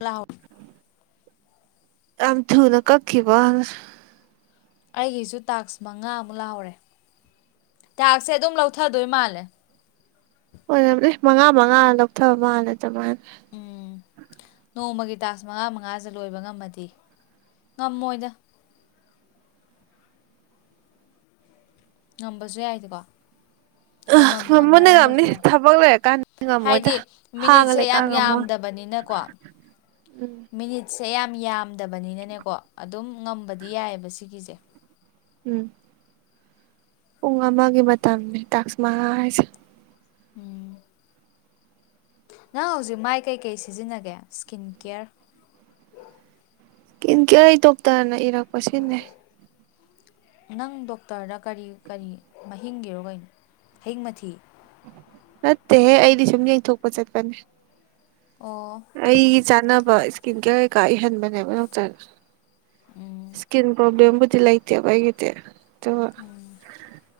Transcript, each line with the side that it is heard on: left: ꯂꯍꯣ
right: ꯌꯥꯝ ꯊꯨꯅ ꯀꯛꯈꯤꯕ
left: ꯑꯩꯒꯤꯁꯨ ꯇꯥꯛꯁ ꯃꯉꯥꯃꯨꯛ ꯂꯥꯎꯔꯦ ꯇꯥꯛꯁꯁꯦ ꯑꯗꯨꯝ ꯂꯧꯊꯗꯣꯏ ꯃꯥꯜꯂꯦ
right: ꯍꯣꯏꯅꯦ ꯃꯉꯥ ꯃꯉꯥ ꯂꯧꯊꯕ ꯃꯥꯜꯂꯦ ꯑꯗꯨꯃꯥꯏꯅ
left: ꯎꯝ ꯅꯣꯡꯃꯒꯤ ꯇꯖ ꯃꯉꯥ ꯃꯉꯥꯥꯁꯗ ꯂꯣꯏꯕ ꯉꯝꯃꯗꯤ ꯉꯝꯃꯣꯏꯗ ꯉꯝꯕꯁꯨ ꯌꯥꯏꯗꯤꯀꯣ ꯃꯝ
right: ꯉꯝꯕꯨꯗꯤ
left: ꯉꯝꯅꯔꯝꯕꯁꯨ
right: ꯉꯝꯅꯤ
left: ꯌꯥꯏ
right: ꯊꯕꯛ ꯂꯩꯔꯀꯥꯟꯗ ꯉꯝꯃꯣꯏꯗ
left: ꯍꯥꯏꯗꯤ
right: ꯍꯥꯡꯉ
left: ꯃꯤꯅꯤꯠꯁꯦ
right: ꯂꯩꯀꯥꯟ
left: ꯌꯥꯝ
right: ꯉꯝꯃꯣꯏ
left: ꯌꯥꯝꯗꯕꯅꯤꯅꯀꯣ
right: [unintelligible] [inaudible]
left: ꯃꯤꯅꯤꯠꯁꯦ ꯌꯥꯝ ꯌꯥꯝꯗꯕꯅꯤꯅꯅꯦꯀꯣ ꯑꯗꯨꯝ ꯉꯝꯕꯗꯤ ꯌꯥꯏꯑꯕ ꯁꯤꯒꯤꯁꯦ
right: ꯎꯝ ꯄꯨꯡ ꯑꯃꯒꯤ ꯃꯇꯝꯅꯤ ꯇꯥꯛꯁꯃꯉꯥ ꯍꯥꯏꯁꯦ
left: ꯎꯝ ꯅꯪ ꯍꯧꯖꯤꯛ ꯃꯥꯏ ꯀꯩꯀꯩ ꯁꯤꯖꯤꯟꯅꯒꯦ ꯁ꯭ꯀꯤꯟ ꯀꯦꯌꯔ
right: ꯏꯤꯟ ꯀꯦ ꯑꯩ ꯗꯣꯛꯇꯔꯅ ꯏꯔꯛꯄꯁꯤꯅꯦ
left: ꯅꯪ ꯗꯣꯛꯇꯔꯗ ꯀꯔꯤ ꯀꯔꯤ ꯃꯍꯤꯡꯒꯤꯔꯣ ꯀꯩꯅꯣ ꯍꯤꯡꯃꯊꯤ
right: ꯅꯠꯇꯦꯍꯦ ꯑꯩꯗꯤ ꯁꯨꯝ ꯌꯩꯊꯣꯛꯄ ꯆꯠꯄꯅꯦ
left: ꯑꯣ
right: ꯑꯩꯒꯤ ꯆꯥꯅꯕ ꯏꯁꯀꯤꯟ ꯀꯦꯌꯔ ꯀꯩꯀꯥ ꯏꯍꯟꯕꯅꯦꯕ ꯗꯣꯛꯇꯔꯗ
left: ꯎꯝ
right: ꯏꯁꯀꯤꯟ ꯄ꯭ꯔꯣꯕ꯭ꯂꯝꯕꯨꯗꯤ ꯂꯥꯏꯇꯦꯕꯒꯤꯗꯦ ꯑꯣ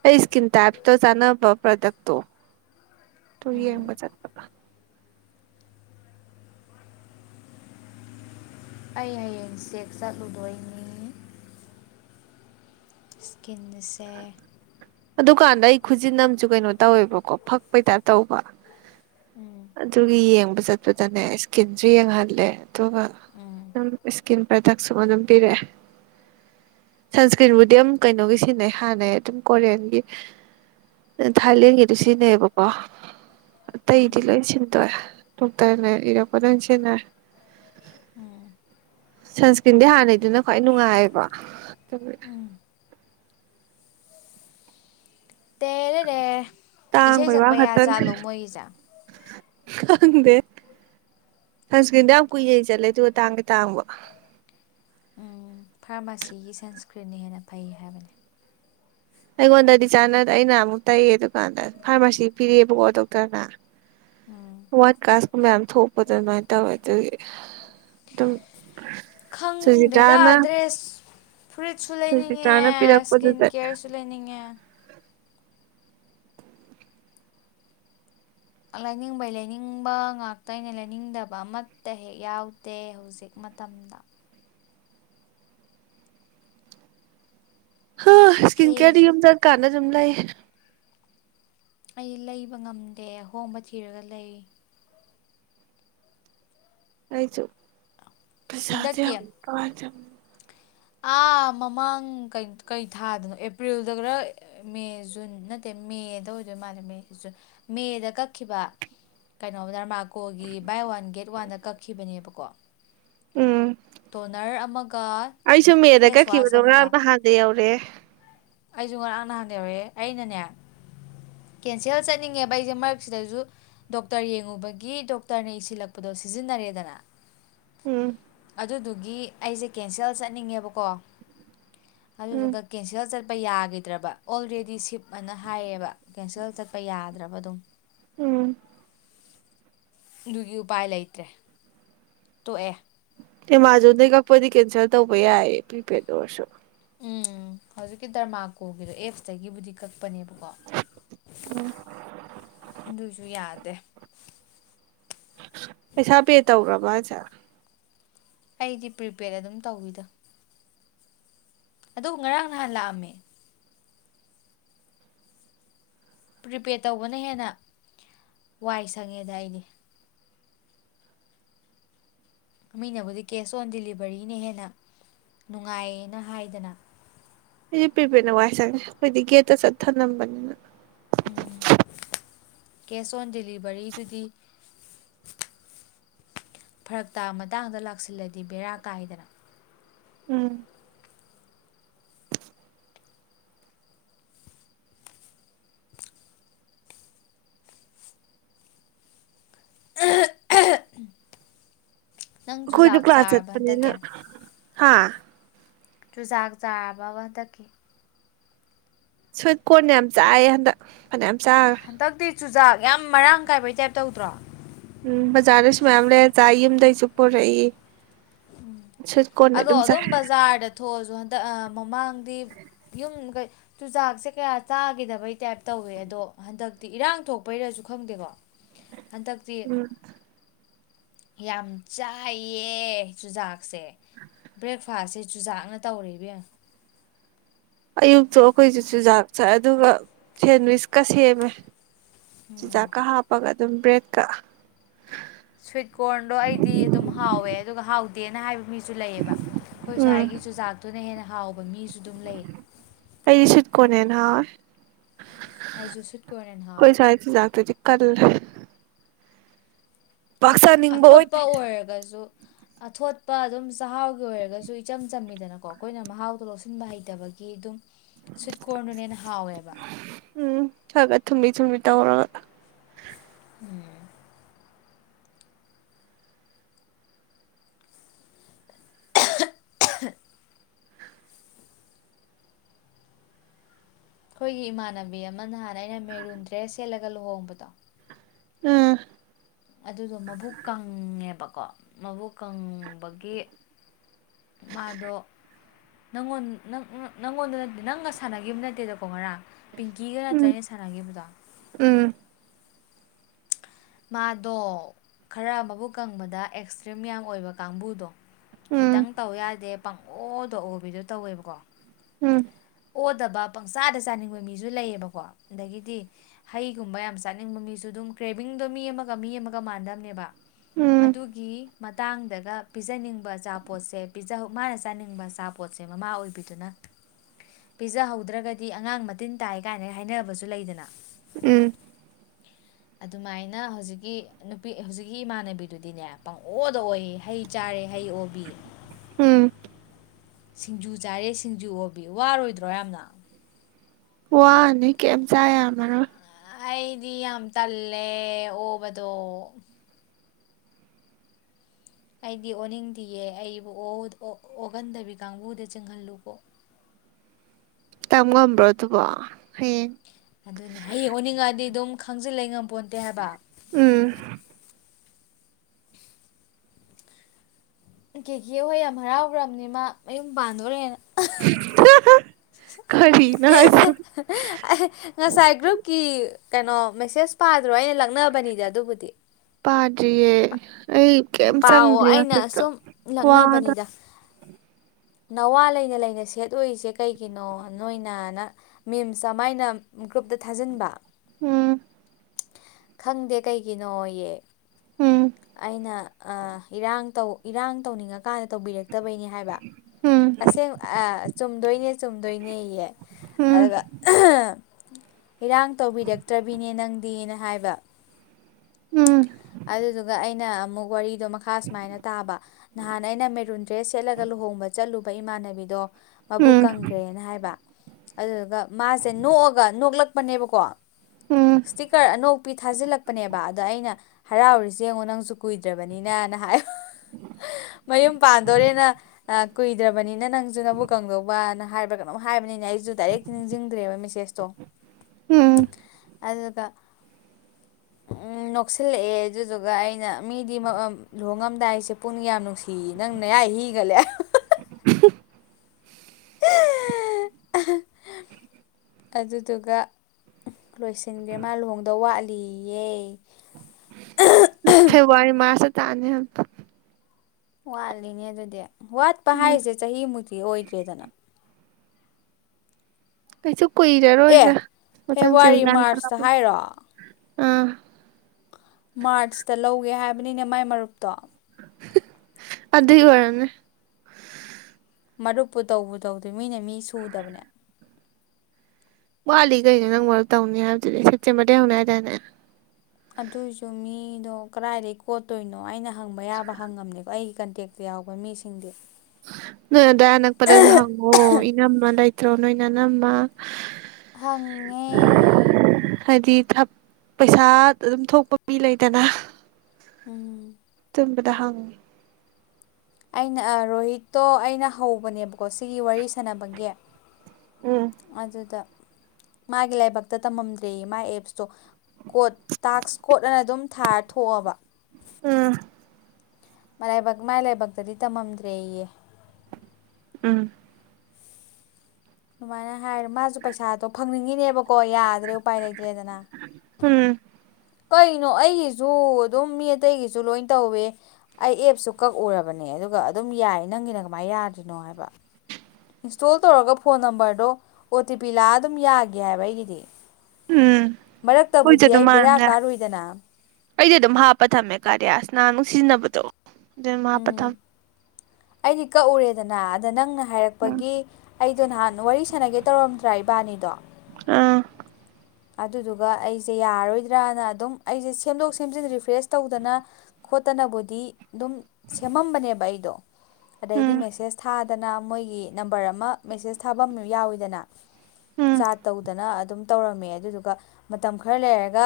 right: ꯑꯩ ꯏꯁꯀꯤꯟ ꯇꯥꯏꯞꯇ ꯆꯥꯟꯅꯕ ꯄ꯭ꯔꯗꯛꯇꯣ ꯇꯨ
left: ꯎꯝ
right: ꯌꯦꯡꯕ ꯆꯠ
left: ꯑꯩ ꯍꯌꯦꯡ ꯆꯦꯛ ꯆꯠꯂꯨꯕꯣꯏꯅꯤ ꯏꯁꯀꯤꯟꯁꯦ
right: ꯑꯗꯨꯀꯥꯟꯗ ꯑꯩ ꯈꯨꯖꯤꯟ ꯑꯃꯁꯝꯨ ꯀꯩꯅꯣ ꯇꯧꯋꯦꯕꯀꯣ ꯐꯛꯄꯩꯇꯥꯞ ꯇꯧꯕ
left: ꯎꯝ
right: ꯑꯗꯨꯒꯤ ꯌꯦꯡꯕ ꯆꯠꯄꯗꯅꯦ ꯏꯁꯀꯤꯟꯁꯨ ꯌꯦꯡꯍꯜꯂꯦ ꯑꯇ
left: ꯎꯝ
right: ꯏꯁꯀꯤꯝ [inaudible] ꯄ꯭ꯔꯗꯛꯁꯨ ꯑꯗꯨꯝ ꯄꯤꯔꯛꯑꯦ ꯁꯟꯁꯀ꯭ꯔꯤꯟꯕꯨꯗꯤ ꯑꯗꯨꯝ ꯀꯩꯅꯣꯒꯤ ꯁꯤꯖꯤꯟꯅꯩ ꯍꯥꯟꯅꯩ ꯑꯗꯨꯝ ꯀꯣꯔꯤꯌꯟꯒꯤ ꯊꯥꯏꯂꯦꯟꯒꯤꯗꯨ ꯁꯤꯖꯤꯟꯅꯩꯕꯀꯣ ꯑꯇꯩꯗꯤ ꯂꯣꯏ ꯁꯤꯟꯗꯣꯛꯑꯦꯣꯛꯇ ꯏꯔꯛꯄ ꯂꯣꯏ ꯁꯤꯖꯤꯟꯅꯔꯦ
left: ꯎꯝ
right: ꯁꯟꯁꯀ꯭ꯔꯤꯟꯗꯤ ꯍꯥꯟꯅꯩꯗꯨꯅ ꯈ꯭ꯋꯥꯏ ꯅꯨꯡꯉꯥꯏꯌꯦꯕ
left: [unintelligible] [inaudible] ꯇꯦꯔꯦꯅꯦ ꯏꯁꯩ
right: ꯇꯥꯡꯕꯩ ꯋꯥ
left: ꯁꯛꯄ ꯌꯥ
right: ꯈꯛꯇꯅꯦ
left: ꯆꯥꯠꯂꯣ ꯃꯣꯏꯒꯤꯁꯦ
right: ꯈꯪꯗꯦ ꯁꯪꯁꯀ꯭ꯔꯤꯟꯗꯣ ꯌꯥꯝ ꯀꯨꯏꯅꯩ ꯆꯠꯂꯦ ꯑꯗꯨꯒ ꯇꯥꯡꯒꯦ ꯇꯥꯡꯕ
left: ꯎ ꯐꯥꯔꯃꯥꯁꯤꯒꯤ ꯁꯟꯁꯀ꯭ꯔꯤꯟꯅ ꯍꯦꯟꯅ ꯐꯩ ꯍꯥꯏꯕꯅꯤ
right: ꯑꯩꯉꯣꯟꯗꯗꯤ ꯆꯥꯟꯅꯗ ꯑꯩꯅ ꯑꯃꯨꯛ ꯇꯛꯑꯦ ꯑꯗꯨꯀꯥꯟꯗ ꯐꯥꯔꯃꯥꯁꯤ ꯄꯤꯔꯛꯑꯦꯕꯀꯣ ꯑ ꯋꯥꯗꯀꯥꯁ ꯃꯌꯥꯝ ꯊꯣꯛꯄ ꯑꯗꯨ ꯑꯗꯨꯃꯥꯏꯅ ꯇꯧꯋꯦ ꯑꯗꯨꯒꯤ ꯑꯗꯨꯝ
left: ꯈꯪꯗꯦꯗ
right: ꯁꯨꯖꯤꯇꯥꯅ
left: ꯗ꯭ꯔꯦꯁ ꯐ꯭ꯔꯨꯏꯠꯁꯨ ꯂꯩꯅꯤꯡꯉꯦ
right: ꯁꯨꯖꯤꯇꯥꯅ
left: ꯏꯁꯀꯤꯟ
right: ꯄꯤꯔꯛꯄꯗꯨꯗ
left: ꯀꯦꯌꯔꯁꯨ ꯆ ꯂꯩꯅꯤꯡꯉ [inaudible] ꯂꯥꯏꯅꯤꯡꯕꯩ ꯂꯩꯅꯤꯡꯕ ꯉꯥꯛꯇꯩꯅ ꯂꯩꯅꯤꯡꯗꯕ ꯑꯃꯠꯇ ꯍꯦꯛ ꯌꯥꯎꯗꯦ ꯍꯧꯖꯤꯛ ꯃꯇꯝꯗ
right: ꯍ ꯏꯁꯀꯤꯟ
left: ꯀꯦ
right: ꯀꯦꯌꯔꯗꯤ ꯌꯝ ꯆꯠ ꯀꯥꯟꯅ ꯑꯗꯨꯨꯝꯝ ꯂꯩ
left: ꯑꯩ ꯂꯩꯕ ꯉꯝꯗꯦ ꯍꯣꯡꯕ ꯊꯤꯔꯒ ꯂꯩ
right: ꯑꯩꯁꯨ ꯄꯩꯁꯥ
left: ꯍꯟꯗꯛꯀꯤ
right: ꯄ
left: ꯑꯥ ꯃꯃꯥꯡ ꯀꯩ ꯊꯥꯗꯅꯣ ꯑꯦꯄ꯭ꯔꯤꯜꯗ ꯈꯔ ꯃꯦ ꯖꯨꯟ ꯅꯠꯇꯦ ꯃꯦꯗ ꯑꯣꯏꯗꯣꯏ ꯃꯥꯜꯂꯦ ꯃꯦ ꯖꯨꯟ ꯃꯦꯗ ꯀꯛꯈꯤꯕ ꯀꯩꯅꯣ ꯅꯔꯃꯥꯀꯣꯒꯤ ꯕꯥꯏ ꯋꯥꯟ ꯒꯦꯠ ꯋꯥꯟꯗ ꯀꯛꯈꯤꯕꯅꯦꯕꯀꯣ
right: ꯎꯝ
left: ꯗꯣꯅꯔ ꯑꯃꯒ
right: ꯑꯩꯁꯨ ꯃꯦꯗ
left: ꯐꯦꯁ ꯋꯥꯁ
right: ꯀꯛꯈꯤꯕꯗꯣ ꯉꯔꯥꯡ
left: ꯑꯃꯒ
right: ꯅꯍꯥꯟꯗ ꯌꯧꯔꯦ
left: ꯑꯩꯁꯨ ꯉꯔꯥꯡ ꯅꯍꯥꯟꯗ ꯌꯧꯔꯛꯑꯦ ꯑꯩꯅꯅꯦ ꯀꯦꯟꯁꯦꯜ ꯆꯠꯅꯤꯡꯉꯦꯕ ꯑꯩꯁꯦ ꯃꯔꯛꯁꯤꯗꯁꯨ ꯗꯣꯛꯇꯔ ꯌꯦꯡꯉꯨꯕꯒꯤ ꯗꯣꯛꯇꯔꯅ ꯏꯁꯤꯜꯂꯛꯄꯗꯣ ꯁꯤꯖꯤꯟꯅꯔꯦꯗꯅ
right: ꯎꯝ
left: ꯑꯗꯨꯗꯨꯒꯤ ꯑꯩꯁꯦ ꯀꯦꯟꯁꯦꯜ ꯆꯠꯅꯤꯡꯉꯦꯕꯀꯣ
right: ꯎꯝ
left: ꯑꯗꯨꯗꯨꯒ ꯀꯦꯟꯁꯦꯜ ꯆꯠꯄ ꯌꯥꯒꯤꯗ꯭ꯔꯕ ꯑꯣꯜꯔꯦꯗꯤ ꯁꯤꯞ ꯑꯅ ꯍꯥꯏꯌꯦꯕ ꯀꯦꯟꯁꯦꯜ ꯆꯠꯄ ꯌꯥꯗ꯭ꯔꯕ ꯑꯗꯨꯝ
right: ꯎꯝ
left: ꯗꯨꯒꯤ ꯎꯄꯥꯏ ꯂꯩꯇ꯭ꯔꯦ ꯇꯣꯛꯑꯦ
right: ꯑꯦꯃꯥꯖꯣꯟꯗꯩ ꯀꯛꯄꯗꯤ ꯀꯦꯟꯁꯦꯜ ꯇꯧꯕ ꯌꯥꯏꯌꯦ ꯄ꯭ꯔꯤꯄꯦꯗ ꯑꯣꯏꯔꯁꯨ
left: ꯎꯝ ꯍꯧꯖꯤꯛꯀꯤ ꯗꯔꯃꯥꯀꯣꯒꯤꯗꯣ ꯑꯦꯞꯁꯇꯒꯤꯕꯨꯗꯤ ꯀꯛꯄꯅꯦꯕ ꯑꯗꯨꯁꯨ ꯌꯥꯗꯦ
right: ꯄꯩꯁꯥ ꯄꯦ ꯇꯧꯒ꯭ꯔꯕꯣ ꯍꯥꯏꯁꯦ
left: ꯑꯩꯒꯤ ꯄ꯭ꯔꯤꯄꯦꯗ ꯑꯗꯨꯝ ꯇꯧꯏꯗ ꯑꯗꯨ ꯉꯔꯥꯡ ꯅꯍꯥꯟ ꯂꯥꯛꯑꯝꯃꯦ ꯄ꯭ꯔꯤꯄꯦꯗ ꯇꯧꯕꯅ ꯍꯦꯟꯅ ꯋꯥꯏ ꯁꯪꯉꯦꯗ ꯑꯩꯗꯤ ꯃꯤꯅꯕꯨꯗꯤ ꯀꯦꯁ ꯑꯣꯟ ꯗꯤꯂꯤꯚꯔꯤꯅ ꯍꯦꯟꯅ ꯅꯨꯡꯉꯥꯏꯌꯦꯅ ꯍꯥꯏꯗꯅ
right: ꯑꯩ ꯄ꯭ꯔꯤꯄꯦꯗꯅ ꯋꯥꯏ ꯁꯪꯉꯦ ꯑꯩꯈꯣꯏꯗꯤ ꯒꯦꯠꯇ ꯁꯠ ꯊꯅꯝꯕꯅꯤꯅ
left: ꯎꯝ ꯀꯦꯁ ꯑꯣꯟ ꯗꯤꯂꯤꯚꯔꯤꯗꯨꯗꯤ ꯐꯔꯛ ꯇꯥ ꯃꯇꯥꯡꯗ ꯂꯥꯛꯁꯤꯜꯂꯗꯤ ꯕꯦꯔꯥ ꯀꯥꯏꯗꯅ
right: ꯎꯝ
left: [unintelligible] ꯅꯪ ꯆꯨꯖꯥꯛ ꯆꯥꯔꯕ ꯍꯟꯗꯛꯀꯤ
right: ꯍꯥꯥ
left: ꯆꯨꯖꯥꯛ ꯆꯥꯔꯕꯕ ꯍꯟꯗꯛꯀꯤ
right: ꯁ꯭ꯋꯤꯠ ꯀꯣꯔꯟ ꯌꯥꯝ ꯆꯥꯏꯌꯦ ꯍꯟꯗꯛ ꯐꯅꯌꯥꯝ ꯆꯥ
left: ꯍꯟꯇꯛꯇꯤ ꯆꯨꯖꯥꯛ ꯌꯥꯝ ꯃꯔꯥꯡ ꯀꯥꯏꯕꯩ ꯇꯥꯏꯞ ꯇꯧꯗ꯭ꯔꯣ
right: ꯎꯝ ꯕꯖꯥꯔꯗꯁꯨ ꯃꯌꯥꯝ ꯂꯩꯔ ꯆꯥꯏ ꯌꯨꯝꯗꯩꯁꯨ ꯄꯣꯔꯛꯏ
left: ꯎꯝ ꯑꯗꯣ ꯑꯗꯨꯝ
right: ꯆꯥꯏ
left: ꯕꯖꯥꯔꯗ ꯊꯣꯛꯑꯁꯨ ꯍꯟꯗꯛ ꯑ ꯃꯃꯥꯡꯗꯤ ꯌꯨꯝꯒꯩ ꯆꯨꯖꯥꯛꯁꯦ ꯀꯌꯥ ꯆꯥꯒꯤꯗꯕꯩ ꯇꯥꯏꯞ ꯇꯧꯋꯦ ꯑꯗꯣ ꯍꯟꯗꯛꯇꯤ ꯏꯔꯥꯡ ꯊꯣꯛꯄꯩꯔꯁꯨ ꯈꯪꯗꯦꯀꯣ ꯍꯟꯗꯛꯇꯤ
right: [unintelligible]
left: ꯌꯥꯝ ꯆꯥꯏꯌꯦ ꯆꯨꯖꯥꯛꯁꯦ ꯕ꯭ꯔꯦꯛꯐꯥꯁꯁꯦ ꯆꯨꯖꯥꯛꯅ ꯇꯧꯔꯦ ꯏꯕꯦꯝ
right: ꯑꯌꯨꯛꯇꯣ ꯑꯩꯈꯣꯏꯖꯨ ꯆꯨꯖꯥꯛ ꯊ ꯑꯗꯨꯒ ꯁꯦꯟꯋꯤꯁꯀ ꯁꯦꯝꯃꯦ ꯆꯨꯖꯥꯛꯀ ꯍꯥꯞꯄꯒ ꯑꯗꯨꯝ ꯕ꯭ꯔꯦꯗꯀ
left: ꯁ꯭ꯋꯤꯠ ꯀꯣꯔꯟꯗꯣ ꯑꯩꯗꯤ ꯑꯗꯨꯝ ꯍꯥꯎꯋꯦ ꯑꯗꯨꯒ ꯍꯥꯎꯇꯦꯅ ꯍꯥꯏꯕ ꯃꯤꯁ ꯁꯨ ꯂꯩꯌꯦꯕ ꯑꯩꯈꯣꯏ
right: ꯎꯝ
left: ꯁ꯭ꯋꯥꯏꯒꯤ ꯆꯨꯖꯥꯛꯇꯨꯅ ꯍꯦꯟꯅ ꯍꯥꯎꯕ ꯃꯤꯁꯨ ꯑꯗꯨꯝ ꯂꯩ
right: ꯑꯩꯗꯤ ꯁ꯭ꯋꯤꯠ ꯀꯣꯔꯟꯅ ꯍꯦꯟꯅ ꯍꯥꯎꯑꯦ
left: ꯑꯩꯖꯨ ꯁ꯭ꯋꯤꯠ ꯀꯣꯔꯟꯅ ꯍꯦꯟ ꯍꯥꯎꯑꯦ
right: [unintelligible] ꯀꯜꯂꯦ ꯄꯥꯛ ꯆꯥꯅꯤꯡꯕ
left: ꯑꯊꯣꯠꯄ
right: ꯑꯣꯏꯗꯦ
left: ꯑꯣꯏꯔꯒꯖꯨ ꯑꯊꯣꯠꯄ ꯑꯗꯨꯝ ꯆꯥꯛꯍꯥꯎꯒꯤ ꯑꯣꯏꯔꯒꯁꯨ ꯏꯆꯝ ꯆꯝꯃꯤꯗꯅꯀꯣ ꯈꯣꯏꯅ ꯃꯍꯥꯎꯗꯣ ꯂꯧꯁꯤꯟꯕ ꯍꯩꯇꯕꯒꯤ ꯗꯨꯝ ꯁ꯭ꯋꯤꯠ ꯀꯣꯔꯟꯗꯨꯅ ꯍꯦꯟ ꯍꯥꯎꯋꯦꯕ
right: ꯎꯝ ꯈꯒ ꯊꯨꯝꯂꯤ ꯊꯨꯝꯂꯤ ꯇꯧꯔꯒ
left: ꯎꯝ [unintelligible] ꯈꯣꯏꯒꯤ ꯏꯃꯥꯟꯅꯕꯤ ꯑꯃ ꯅꯍꯥꯟ ꯑꯩꯅ ꯃꯦꯔꯨꯟ ꯗ꯭ꯔꯦꯁ ꯁꯦꯠꯂꯒ ꯂꯨꯍꯣꯡꯕꯗꯣ
right: ꯎꯝ
left: ꯑꯗꯨꯗꯣ ꯃꯕꯨꯛ ꯀꯪꯉꯦꯕꯀꯣ ꯃꯕꯨꯛ ꯀꯪꯕꯒꯤ ꯃꯥꯗꯣ ꯅꯪꯉꯣꯟ ꯅꯪ ꯑ ꯅꯪꯉꯣꯟꯗ ꯅꯠꯇ ꯅꯪꯒ ꯁꯥꯟꯅꯒꯤꯕ ꯅꯠꯇꯦꯗꯀꯣ ꯉꯔꯥꯡ ꯄꯤꯡꯀꯤꯒ ꯅꯠꯇ꯭ꯔ
right: ꯎꯝ
left: ꯑꯩꯅ ꯁꯥꯟꯅꯒꯤꯕꯗꯣ
right: ꯎꯝ
left: ꯃꯥꯗꯣ ꯈꯔ ꯃꯕꯨꯛ ꯀꯪꯕꯗ ꯑꯦꯛꯁꯇ꯭ꯔꯤꯝ ꯌꯥꯝ ꯑꯣꯏꯕ ꯀꯥꯡꯕꯨꯗꯣ
right: ꯎꯝ
left: ꯈꯤꯇꯪ ꯇꯧ ꯌꯥꯗꯦ ꯄꯪꯑꯣꯗ ꯑꯣꯕꯤꯗꯣ ꯇꯧꯋꯦꯕꯀꯣ
right: ꯎꯝ
left: ꯑꯣꯗꯕ ꯄꯪꯁꯥꯗ ꯆꯥꯅꯤꯡꯕ ꯃꯤꯁꯨ ꯂꯩꯌꯦꯕꯀꯣ ꯑꯗꯒꯤꯗꯤ ꯍꯩꯒꯨꯝꯕ ꯌꯥꯝ ꯆꯥꯅꯤꯡꯕ ꯃꯤꯁꯨ ꯑꯗꯨꯝ ꯀ꯭ꯔ ꯃꯤꯡꯗꯣ ꯃꯤ ꯑꯃꯒ ꯃꯤ ꯑꯃꯒ ꯃꯥꯟꯗꯝꯕꯅꯦꯕ
right: ꯎꯝ
left: ꯑꯗꯨꯒꯤ ꯃꯇꯥꯡꯗꯒ ꯄꯤꯖꯅꯤꯡꯕ ꯑꯆꯥꯄꯣꯠꯁꯦ ꯄꯤꯖꯍꯧ ꯃꯥꯅ ꯆꯥꯅꯤꯡꯕ ꯑꯆꯥꯄꯣꯠꯁꯦ ꯃꯃꯥ ꯑꯣꯏꯕꯤꯗꯨꯅ
right: [inaudible]
left: ꯄꯤꯖꯍꯧꯗ꯭ꯔꯒꯗꯤ ꯑꯉꯥꯡ ꯃꯇꯤꯟ ꯇꯥꯏ ꯀꯥꯏꯅ ꯍꯥꯏꯅꯕꯁꯨ ꯂꯩꯗꯅ
right: ꯎꯝ
left: ꯑꯗꯨꯃꯥꯏꯅ ꯍꯧꯖꯤꯛꯀꯤ ꯅꯨꯄꯤ ꯍꯧꯖꯤꯛꯀꯤ ꯏꯃꯥꯟꯅꯕꯤꯗꯨꯗꯤꯅꯦ ꯄꯪꯑꯣꯗ ꯑꯣꯏꯌꯦ ꯍꯩ ꯆꯥꯔꯦ ꯍꯩ ꯑꯣꯕꯤ
right: ꯎꯝ
left: ꯁꯤꯡꯖꯨ ꯆꯥꯔꯦ ꯁꯤꯡꯖꯨ ꯑꯣꯕꯤ ꯋꯥꯔꯣꯏꯗ꯭ꯔꯣ ꯌꯥꯝꯅ
right: ꯋꯥꯅꯤ ꯀꯦꯝ ꯆꯥ ꯌꯥꯔꯝꯃꯔꯣꯏ
left: ꯑꯩꯗꯤ ꯌꯥꯝ ꯇꯜꯂꯦ ꯑꯣꯕꯗꯣ ꯑꯩꯗꯤ ꯑꯣꯅꯤꯡꯗꯌꯦ ꯑꯩꯕꯨ ꯑꯣ ꯑꯣꯍꯟꯗꯕꯤ ꯀꯥꯡꯕꯨꯗ ꯆꯤꯡꯍꯜꯂꯨꯀꯣ
right: ꯇꯝ ꯉꯝꯕ꯭ꯔꯣ ꯑꯗꯨꯕꯣ ꯍꯌꯦꯡ
left: ꯑꯗꯨꯅꯤ ꯍꯌꯦꯡ ꯑꯣꯅꯤꯡꯉꯛꯑꯗꯤ ꯑꯗꯨꯝ ꯈꯪꯖꯤꯜꯂꯩ ꯉꯝꯄꯣꯟꯇꯦ ꯍꯥꯏꯕ
right: ꯎꯝ
left: [inaudible] ꯀꯦꯀꯦ ꯍꯣꯏ ꯌꯥꯝ ꯍꯔꯥꯎꯒꯔꯝꯅꯤ ꯃꯥ ꯃꯌꯨꯝ ꯄꯥꯟꯗꯣꯔꯦꯅ
right: ꯀꯔꯤꯅꯣ ꯍꯥꯏꯁꯦ
left: ꯑꯦ ꯉꯁꯥꯏ ꯒ꯭ꯔꯨꯞꯀꯤ ꯀꯩꯅꯣ ꯃꯦꯁꯦꯁ ꯄꯥꯗ꯭ꯔꯣ ꯑꯩꯅ ꯂꯛꯅꯕꯅꯤꯗ ꯑꯗꯨꯕꯨꯗꯤ
right: ꯄꯥꯗꯔ꯭ꯤꯌꯦ ꯑꯩ ꯀꯩꯝ
left: ꯄꯥꯎꯑꯣ
right: ꯆꯪꯗ꯭ꯔꯤ
left: ꯑꯩꯅ
right: ꯋꯥꯆꯞꯇ
left: ꯁꯨꯝ
right: ꯋꯥꯗ
left: ꯂꯛꯅꯕꯅꯤꯗ ꯅꯋꯥ ꯂꯩꯅ ꯂꯩꯅ ꯁꯦꯠꯑꯣꯏꯔꯤꯁꯦ ꯀꯩꯒꯤꯅꯣ ꯅꯣꯏꯅ ꯅ ꯃꯦꯝꯁ ꯑꯃꯑꯩꯅ ꯒ꯭ꯔꯨꯞꯇ ꯊꯥꯖꯤꯟꯕ
right: ꯎꯝ
left: ꯈꯪꯗꯦ ꯀꯩꯒꯤꯅꯣꯌꯦ
right: ꯎꯝ
left: ꯑꯩꯅ ꯏꯔꯥꯡ ꯇꯧ ꯏꯔꯥꯡ ꯇꯧꯅꯤꯡꯉꯛ ꯀꯥꯟꯅ ꯇꯧꯕꯤꯔꯛꯇꯕꯩꯅꯤ ꯍꯥꯏꯕ
right: ꯎꯝ
left: ꯑꯁꯦꯡ ꯆꯨꯝꯗꯣꯏꯅꯦ ꯆꯨꯝꯗꯣꯏꯅꯦꯌꯦ
right: ꯎꯝ
left: ꯑꯗꯨꯒ ꯏꯔꯥꯡ ꯇꯧꯕꯤꯔꯛꯇ꯭ꯔꯕꯤꯅꯦ ꯅꯪꯗꯤꯅ ꯍꯥꯏꯕ
right: ꯎꯝ
left: ꯑꯗꯨꯗꯨꯒ ꯑꯩꯅ ꯑꯃꯨꯛ ꯋꯥꯔꯤꯗꯣ ꯃꯈꯥ ꯁꯨꯃꯥꯏꯅ ꯇꯥꯕ ꯅꯍꯥꯟ ꯑꯩꯅ ꯃꯦꯔꯨꯟ ꯗ꯭ꯔꯦꯁ ꯁꯦꯠꯂꯒ ꯂꯨꯍꯣꯡꯕ ꯆꯠꯂꯨꯕ ꯏꯃꯥꯟꯅꯕꯤꯗꯣ ꯃꯕꯨꯛ
right: ꯎꯝ
left: ꯀꯪꯈ꯭ꯔꯦꯅ ꯍꯥꯏꯕ ꯑꯗꯨꯗꯨꯒ ꯃꯥꯁꯦ ꯅꯣꯛꯑꯒ ꯅꯣꯛꯂꯛꯄꯅꯦꯕꯀꯣ
right: ꯎꯝ
left: ꯏꯁꯇꯤꯀꯔ ꯑꯅꯣꯛꯄꯤ ꯊꯥꯖꯤꯜꯂꯛꯄꯅꯦꯕ ꯑꯗ ꯑꯩꯅ ꯍꯔꯥꯎꯔꯤꯁꯤ ꯌꯦꯡꯉꯣ ꯅꯪꯁꯨ ꯀꯨꯏꯗ꯭ꯔꯕꯅꯤꯅꯅ ꯍꯥꯏ ꯌꯨꯝ ꯄꯥꯟꯗꯣꯔꯦꯅ ꯀꯨꯏꯗ꯭ꯔꯕꯅꯤꯅ ꯅꯪꯁꯨ ꯅꯪꯕꯨꯛ ꯀꯪꯗꯧꯕꯅ ꯍꯥꯏꯕ ꯀꯩꯅꯣꯝ ꯍꯥꯏꯕꯅꯤꯅ ꯑꯩꯁꯨ ꯗꯥꯏꯔꯦꯛꯇꯤ ꯅꯤꯡꯁꯤꯡꯗ꯭ꯔꯦꯕ ꯃꯦꯁꯦꯁꯇꯣ
right: ꯎꯝ
left: ꯑꯗꯨꯒ ꯎꯝ ꯅꯣꯛꯁꯤ ꯁꯤꯜꯂꯛꯑꯦ ꯑꯗꯨꯗꯨꯒ ꯑꯩꯅ ꯃꯤꯗꯤ ꯂꯨꯍꯣꯡꯉꯝꯗꯥꯏꯁꯦ ꯄꯨꯛꯅꯤꯡ ꯌꯥꯝ ꯅꯨꯡꯁꯤꯌꯦ ꯅꯪ ꯅꯌꯥ ꯏꯍꯤ ꯍꯤꯒꯠꯂꯦ [unintelligible] ꯑꯗꯨꯗꯨꯒ ꯂꯣꯏꯁꯤꯟꯈ꯭ꯔꯦ ꯃꯥ ꯂꯨꯍꯣꯡꯗꯧ ꯋꯥꯠꯂꯤꯌꯦ
right: ꯍꯉꯦꯡꯋꯥꯏ ꯃꯥꯁꯨ ꯇꯥꯅꯤ
left: ꯋꯥꯠꯂꯤꯅꯦ ꯑꯗꯨꯗꯤ ꯋꯥꯠꯄ
right: ꯎꯝ
left: ꯍꯥꯏꯁꯦ ꯆꯍꯤꯃꯨꯛꯇꯤ ꯑꯣꯏꯗ꯭ꯔꯦꯗꯅ
right: ꯀꯩꯁꯨ
left: ꯑꯦ
right: ꯀꯨꯏꯔꯔꯣꯏꯗ ꯃꯊꯪ ꯆꯍꯤ
left: ꯐꯦꯕꯋꯥꯔꯤ
right: ꯀꯥꯟ
left: ꯃꯥꯔꯁꯇ
right: ꯈꯜꯂꯛꯄ
left: ꯍꯥꯏꯔꯣ
right: ꯑꯥ
left: ꯃꯥꯔꯆꯇ ꯂꯧꯒꯦ ꯍꯥꯏꯕꯅꯤꯅꯦ ꯃꯥꯏ ꯃꯔꯨꯞꯇꯣ
right: ꯑꯗꯨꯏ ꯑꯣꯏꯔꯝꯅꯤ
left: ꯃꯔꯨꯞꯄꯨ ꯇꯧꯕꯨ ꯇꯧꯗꯔꯤ ꯃꯤꯅ ꯃꯤ ꯁꯨꯗꯕꯅꯦ
right: ꯋꯥꯠꯂꯤ ꯀꯩꯅꯣ ꯅꯪ ꯃꯔꯨꯞ ꯇꯧꯅꯤ ꯍꯥꯏꯕꯗꯨꯗꯤ ꯁꯦꯞꯇꯦꯝꯕꯔꯗꯩ ꯍꯧꯅꯤ ꯍꯥꯏꯗꯥꯏꯅꯦ
left: ꯑꯗꯨꯏꯁꯨ ꯃꯤꯗꯣ ꯀꯗꯥꯏꯗꯒꯤ ꯀꯣꯠꯇꯣꯏꯅꯣ ꯑꯩꯅ ꯍꯪꯕ ꯌꯥꯕ ꯍꯪꯉꯝꯅꯦꯕꯣ ꯑꯩꯒꯤ ꯀꯟꯇꯦꯛ ꯌꯥꯎꯕ ꯃꯤꯁꯤꯡꯗꯤ
right: ꯅꯣꯏ ꯑꯗꯥꯏ ꯑꯅꯛꯄꯗꯁꯨ ꯍꯪꯉꯣ ꯏꯅꯝꯃ ꯂꯩꯇ꯭ꯔꯣ ꯅꯣꯏꯅ ꯅꯅꯝꯃ
left: ꯍꯪꯉꯦ
right: ꯍꯥꯏꯗꯤ ꯊ ꯄꯩꯁꯥ ꯑꯗꯨꯝ ꯊꯣꯛꯄ ꯃꯤ ꯂꯩꯗꯅ
left: [unintelligible]
right: ꯗꯨꯝꯕꯗ ꯍꯪ
left: ꯑꯩꯅ ꯔꯣꯍꯤꯠꯇꯣ ꯑꯩꯅ ꯍꯧꯕꯅꯦꯕꯀꯣ ꯁꯤꯒꯤ ꯋꯥꯔꯤ ꯁꯥꯟꯅꯕꯒꯤ
right: ꯎꯝ
left: ꯑꯗꯨꯗ ꯃꯥꯒꯤ ꯂꯥꯏꯕꯛꯇ ꯇꯝꯃꯝꯗ꯭ꯔꯦ ꯃꯥꯒꯤ ꯑꯦꯞꯁꯇꯣ ꯀꯣꯠ ꯇꯥꯛꯁ ꯀꯣꯠ ꯑꯅ ꯑꯗꯨꯝ ꯊꯥꯔ ꯊꯣꯛꯑꯕ
right: ꯎꯝ
left: ꯥꯃꯔꯥꯏꯕꯛ ꯃꯥꯏ ꯂꯥꯏꯕꯛꯇꯗꯤ ꯇꯝꯃꯝꯗ꯭ꯔꯦ ꯌꯦ
right: ꯎꯝ
left: ꯑꯗꯨꯃꯥꯏꯅ ꯍꯥꯏꯔ ꯃꯥꯁꯨ ꯄꯩꯁꯥꯗꯣ ꯐꯪꯅꯤꯡꯉꯤꯅꯦꯕꯀꯣ ꯌꯥꯗ꯭ꯔꯦ ꯎꯄꯥꯏ ꯂꯩꯇ꯭ꯔꯦꯗꯅ
right: ꯎꯝ
left: ꯀꯩꯅꯣ ꯑꯩꯒꯤꯁꯨ ꯑꯗꯨꯝ ꯃꯤ ꯑꯇꯩꯒꯤꯁꯨ ꯂꯣꯏ ꯇꯧꯋꯦ ꯑꯩ ꯑꯦꯞꯁꯨ ꯀꯛꯎꯔꯕꯅꯦ ꯑꯗꯨꯒ ꯑꯗꯨꯝ ꯌꯥꯏ ꯅꯪꯒꯤꯅ ꯀꯃꯥꯏꯅ ꯌꯥꯗ꯭ꯔꯤꯅꯣ ꯍꯥꯏꯕ ꯏꯟꯁꯇꯣꯜ ꯇꯧꯔꯒ ꯐꯣꯟ ꯅꯝꯕꯔꯗꯣ ꯑꯣ ꯇꯤ ꯄꯤ ꯂꯥꯛꯑ ꯑꯗꯨꯝ ꯌꯥꯒꯤ ꯍꯥꯏꯕ ꯑꯩꯒꯤꯗꯤ
right: ꯎꯝ ꯃꯣꯏꯁꯨ
left: ꯃꯔꯛꯇꯕꯨꯗꯤ
right: ꯑꯗꯨꯝ
left: ꯑꯩ ꯕꯦꯔꯥ
right: ꯃꯥꯟꯅ
left: ꯀꯥꯔꯨꯏꯗꯅ
right: ꯑꯩꯗꯤ ꯑꯗꯨꯝ ꯍꯥꯞꯄ ꯊꯝꯃꯦ ꯀꯥꯔꯤꯌꯥꯁ ꯅꯍꯥꯟ ꯃꯨꯛ ꯁꯤꯖꯤꯟꯅꯕꯗꯣ ꯑꯗꯨ ꯑꯗꯨꯝ ꯍꯥꯞꯄ
left: ꯎꯝ
right: ꯊꯝꯃꯦ
left: ꯑꯩꯗꯤ ꯀꯛꯎꯔꯦꯗꯅ ꯑꯗ ꯅꯪꯅ
right: ꯎꯝ
left: ꯍꯥꯏꯔꯛꯄꯒꯤ ꯑꯩꯗꯣ ꯅꯍꯥꯟ ꯋꯥꯔꯤ ꯁꯥꯟꯅꯒꯦ ꯇꯧꯔꯝꯗꯔꯥ ꯏꯕꯥꯅꯤꯗꯣ
right: ꯑꯥ
left: ꯑꯗꯨꯗꯨꯒ ꯑꯩꯁꯦ ꯌꯥꯔꯣꯏꯗ꯭ꯔꯅ ꯑꯗꯨꯝ ꯑꯩꯁꯦ ꯁꯦꯝꯗꯣꯛ ꯁꯦꯝꯖꯤꯟ ꯔꯤꯐ꯭ꯔꯦꯁ ꯇꯧꯗꯅ ꯈꯣꯠꯇꯅꯕꯨꯗꯤ ꯑꯗꯨꯝ ꯁꯦꯝꯃꯝꯕꯅꯦꯕ ꯑꯩꯗꯣ ꯑꯗꯩꯗꯤ
right: ꯎꯝ
left: ꯃꯦꯁꯦꯁ ꯊꯥꯗ ꯗꯇꯅ ꯃꯣꯏꯒꯤ ꯅꯝꯕꯔ ꯑꯃ ꯃꯦꯁꯦꯁ ꯊꯥꯐꯝ ꯌꯥꯎꯋꯤꯗꯅ
right: ꯎꯝ
left: ꯆꯥꯠ ꯇꯧꯗꯅ ꯑꯗꯨꯝ ꯇꯧꯔꯝꯃꯦ ꯑꯗꯨꯗꯨꯒ ꯃꯇꯝ ꯈꯔ ꯂꯩꯔꯒ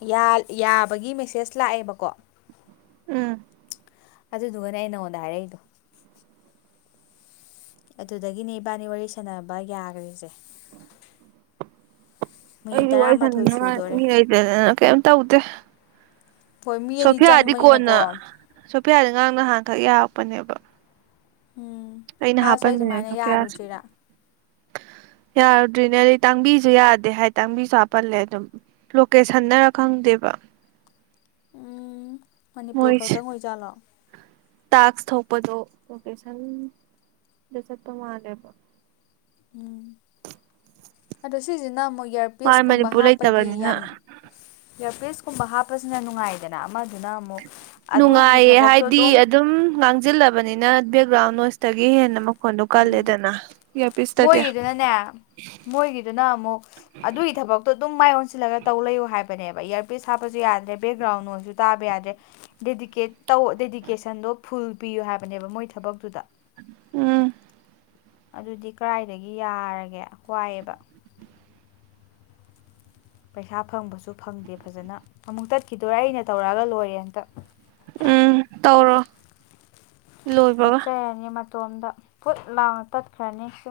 left: ꯌꯥ ꯌꯥꯕꯒꯤ ꯃꯦꯁꯦꯁ ꯂꯥꯛꯑꯦꯕꯀꯣ
right: ꯎꯝ
left: ꯑꯗꯨꯗꯨꯒꯅꯦ ꯑꯩ ꯅꯉꯣꯟꯗ ꯍꯥꯏꯔꯛꯏꯗꯣ ꯑꯗꯨꯗꯒꯤꯅꯦ ꯏꯕꯥꯅꯤ ꯋꯥꯔꯤ ꯁꯥꯟꯅꯕ ꯌꯥꯒ꯭ꯔꯤꯁꯦ ꯃꯤꯅꯤꯠ
right: ꯑꯩꯗꯤ ꯋꯥꯔꯤ
left: ꯇꯔꯥꯃꯥꯊꯣꯏ
right: ꯁꯅꯅꯤꯡꯉꯥꯏ
left: ꯁꯨꯗꯣꯔꯦ
right: ꯃꯤ ꯂꯩꯇꯗꯅ ꯀꯩꯝ ꯇꯧꯗꯦ
left: ꯍꯣꯏ ꯃꯤ ꯑꯅꯤ
right: ꯁꯣꯐꯤꯌꯥꯗꯤ ꯀꯣꯟꯅ
left: ꯆꯪꯕꯅꯤꯅꯀꯣ
right: ꯁꯣꯐꯤꯌꯥꯗꯤ ꯉꯥꯡ ꯅꯍꯥꯟꯈꯛ ꯌꯥꯔꯛꯄꯅꯦꯕ
left: [inaudible]
right: ꯑꯩꯅ
left: ꯃꯥꯁꯨ ꯑꯩ
right: ꯍꯥꯞꯄꯟꯕꯅꯦ
left: ꯁꯨꯃꯥꯏꯅ
right: ꯁꯦꯐꯤꯌꯥꯁꯨ
left: ꯌꯥꯔꯨꯗ꯭ꯔꯤꯔꯥ
right: ꯌꯥꯔꯨꯗ꯭ꯔꯤꯅꯦꯗꯤ ꯇꯥꯡꯕꯤꯁꯨ ꯌꯥꯗꯦ ꯍꯥꯏ ꯇꯥꯡꯕꯤꯁꯨ ꯍꯥꯞꯄꯜꯂꯦ ꯑꯗꯨꯝ ꯂꯣꯀꯦꯁꯟꯅꯔ ꯈꯪꯗꯦꯕ
left: ꯎꯝ ꯃꯅꯤꯄꯨꯔ
right: ꯃꯣꯏꯁꯦ
left: ꯈꯛꯇꯪ ꯑꯣꯏꯖꯥꯠꯂꯣ
right: ꯇꯥꯛꯁ ꯊꯣꯛꯄꯗꯣ ꯚꯣꯀꯦꯁꯟꯗ ꯆꯠꯄ ꯃꯥꯜꯂꯦꯕ
left: ꯎꯝ ꯑꯗꯣ ꯁꯤꯁꯤꯅ ꯑꯃꯨꯛ
right: ꯃꯥ
left: ꯏꯌꯥꯔꯄꯤꯁꯀꯨꯝꯕ
right: ꯃꯅꯤꯄꯨꯔ
left: ꯍꯥꯞꯄꯒꯤ
right: ꯂꯩꯇꯕꯅꯤꯅ
left: ꯌꯥꯝ ꯏꯌꯥꯔꯄꯤꯁ ꯀꯨꯝꯕ ꯍꯥꯞꯄꯁꯤꯅ ꯅꯨꯡꯉꯥꯏꯗꯅ ꯑꯃꯗꯨꯅ ꯑꯃꯨꯛ ꯑꯗꯨꯒꯤ
right: ꯅꯨꯡꯉꯥꯏꯌꯦ
left: ꯊꯕꯛꯇꯣ
right: ꯍꯥꯏꯗꯤ ꯑꯗꯨꯝ ꯉꯥꯡꯁꯤꯜꯂ ꯐꯕꯅꯤꯅ ꯕꯦꯛꯒ꯭ꯔꯥꯎꯟ ꯅꯣꯏꯁꯇꯒꯤ ꯍꯦꯟꯅ ꯃꯈꯣꯟꯗꯣ ꯀꯜꯂꯦꯗꯅ ꯏꯌꯥꯔꯄꯤꯁꯇꯗꯤ
left: ꯑꯗꯨꯅꯦ ꯃꯣꯏꯒꯤꯗꯨꯅ ꯑꯃꯨꯛ ꯑꯗꯨꯒꯤ ꯊꯕꯛꯇꯣ ꯑꯗꯨꯝ ꯃꯥꯏ ꯑꯣꯟꯁꯤꯜꯂꯒ ꯇꯧ ꯂꯩꯌꯨ ꯍꯥꯏꯕꯅꯦꯕ ꯏꯌꯥꯔꯄꯤꯁ ꯍꯥꯞꯄꯁꯨ ꯌꯥꯗ꯭ꯔꯦ ꯕꯦꯛꯒ꯭ꯔꯥꯎꯟ ꯑꯣꯏꯁꯨ ꯇꯥꯕ ꯌꯥꯗ꯭ꯔꯦ ꯗꯦꯗꯤꯀꯦꯠ ꯇꯧ ꯗꯦꯗꯤꯀꯦꯁꯟꯗꯣ ꯐꯨꯜ ꯄꯤꯌꯨ ꯍꯥꯏꯕꯅꯦꯕ ꯃꯣꯏ ꯊꯕꯛꯇꯨꯗ
right: ꯎꯝ
left: ꯑꯗꯨꯗꯤ ꯀꯗꯥꯏꯗꯒꯤ ꯌꯥꯔꯒꯦ ꯋꯥꯏꯑꯦꯕ ꯄꯩꯁꯥ ꯐꯪꯕꯁꯨ ꯐꯪꯗꯦ ꯐꯖꯅ ꯑꯃꯨꯛ ꯇꯠꯈꯤꯗꯣꯏꯔꯦ ꯑꯩꯅ ꯇꯧꯔꯛꯑꯒ ꯂꯣꯏꯔꯦ ꯑꯝꯇ
right: ꯎꯝ ꯇꯧꯔꯣ ꯂꯣꯏꯕꯒ
left: ꯃꯇꯣꯝꯇ ꯐꯨꯠ ꯂꯥꯎꯅ ꯇꯥꯠꯈꯔꯥꯅꯤ ꯑꯃꯨꯛꯁꯨ